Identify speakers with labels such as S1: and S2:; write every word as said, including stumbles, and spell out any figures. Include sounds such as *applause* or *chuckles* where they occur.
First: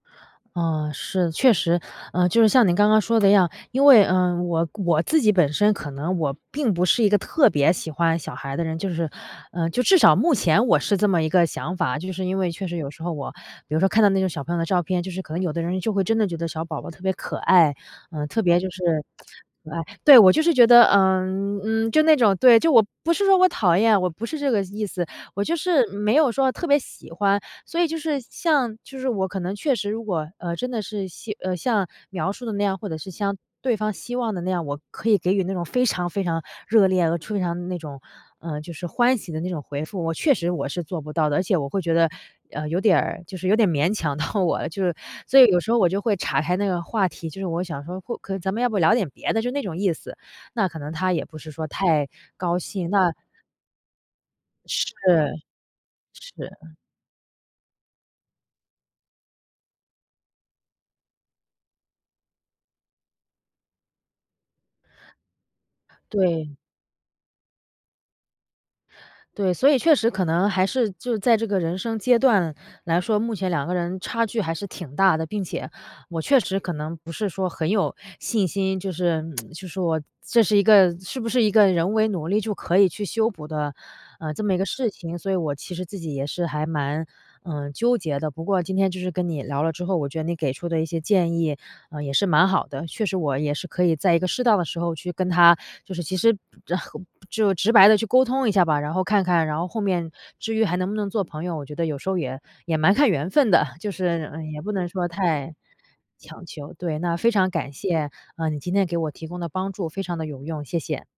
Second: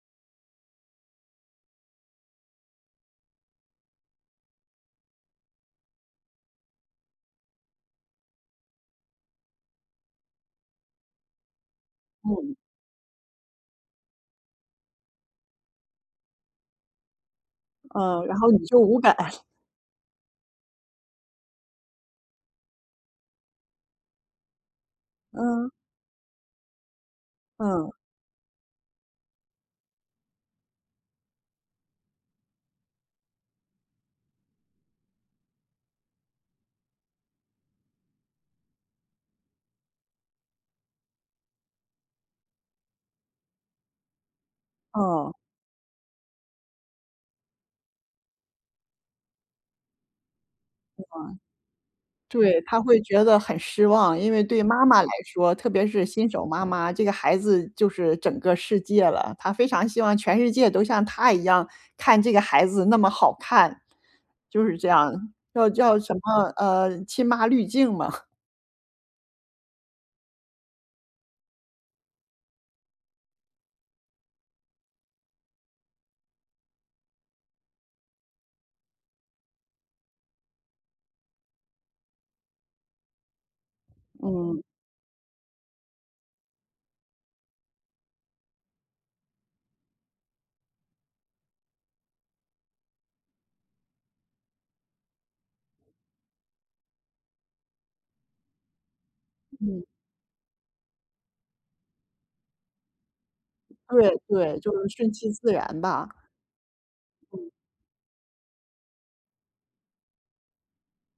S1: 啊，是，确实。呃，就是像您刚刚说的一样，因为，呃，我我自己本身可能我并不是一个特别喜欢小孩的人就是，呃，就至少目前我是这么一个想法。就是因为
S2: 嗯。
S1: 确实有时候我比如说看到那种小朋友的照片，就是可能有的人就会真的觉得小宝宝特别可爱，
S2: 嗯，
S1: 呃，
S2: 然
S1: 特
S2: 后你
S1: 别就
S2: 就
S1: 是，
S2: 无感。
S1: *smacks lips*
S2: *chuckles*
S1: 可爱。对，我就是觉得，呃，嗯，就那种对，就我不是说我讨厌，我不是这个意思，我就
S2: 嗯。
S1: 是没有说特别喜欢。所以
S2: 嗯。
S1: 就是像就是我可能确实如果，呃，真的是像呃，像描述的那样，或者是像对方希望的那样，我可以给予那种非常非常热烈、呃，非常那种就是，呃，欢喜的那种回复，我确实我是做不到的。而且我会觉得，呃，有点儿，就是有点勉强到我了，*chuckles*
S2: 嗯。
S1: 所以有时候我就会叉开那个话题，就是我想说或可咱们要不聊点别的，就那种意思，那可能
S2: 是
S1: 他
S2: 吗？
S1: 也不是说太高
S2: 对，她
S1: 兴，
S2: 会
S1: 那
S2: 觉得很失望，因为对妈
S1: 是。
S2: 妈来说，特别是新手
S1: 是。
S2: 妈妈，这个孩子就是整个世界了，她非常希望全世界都像她一样看这个孩子那么好看，就是这样，叫叫什么，
S1: 对。
S2: 呃，亲妈滤镜嘛。*chuckles*
S1: 对，所以确实可能还是就在这个人生阶段来说，目前两个人差距还是挺大的。并且我确实可能不是说很有信心，就是 *tsk* 就是我这是一个是不是一个人为努力就可以去修补的，呃，这么一
S2: 嗯。
S1: 个事情。所以我其实自己也是还蛮，嗯，纠结的。不过今天就是跟你聊了之后，我觉得你给出的一些建议，呃，也是蛮好的，确实我也是可以在一个适当的时候去跟他就是其实，然后，就直白地去沟通一下吧。然后看看然后后
S2: 嗯。
S1: 面至于还能不能做朋友，我觉得有时候也也蛮看缘分的，就
S2: 对，
S1: 是，嗯，
S2: 对，
S1: 也不
S2: 就是
S1: 能说
S2: 顺其自
S1: 太
S2: 然吧。
S1: 强求。对，那非常
S2: 嗯。
S1: 感谢，呃，你今天给我提供的帮助，非常地有用，谢谢。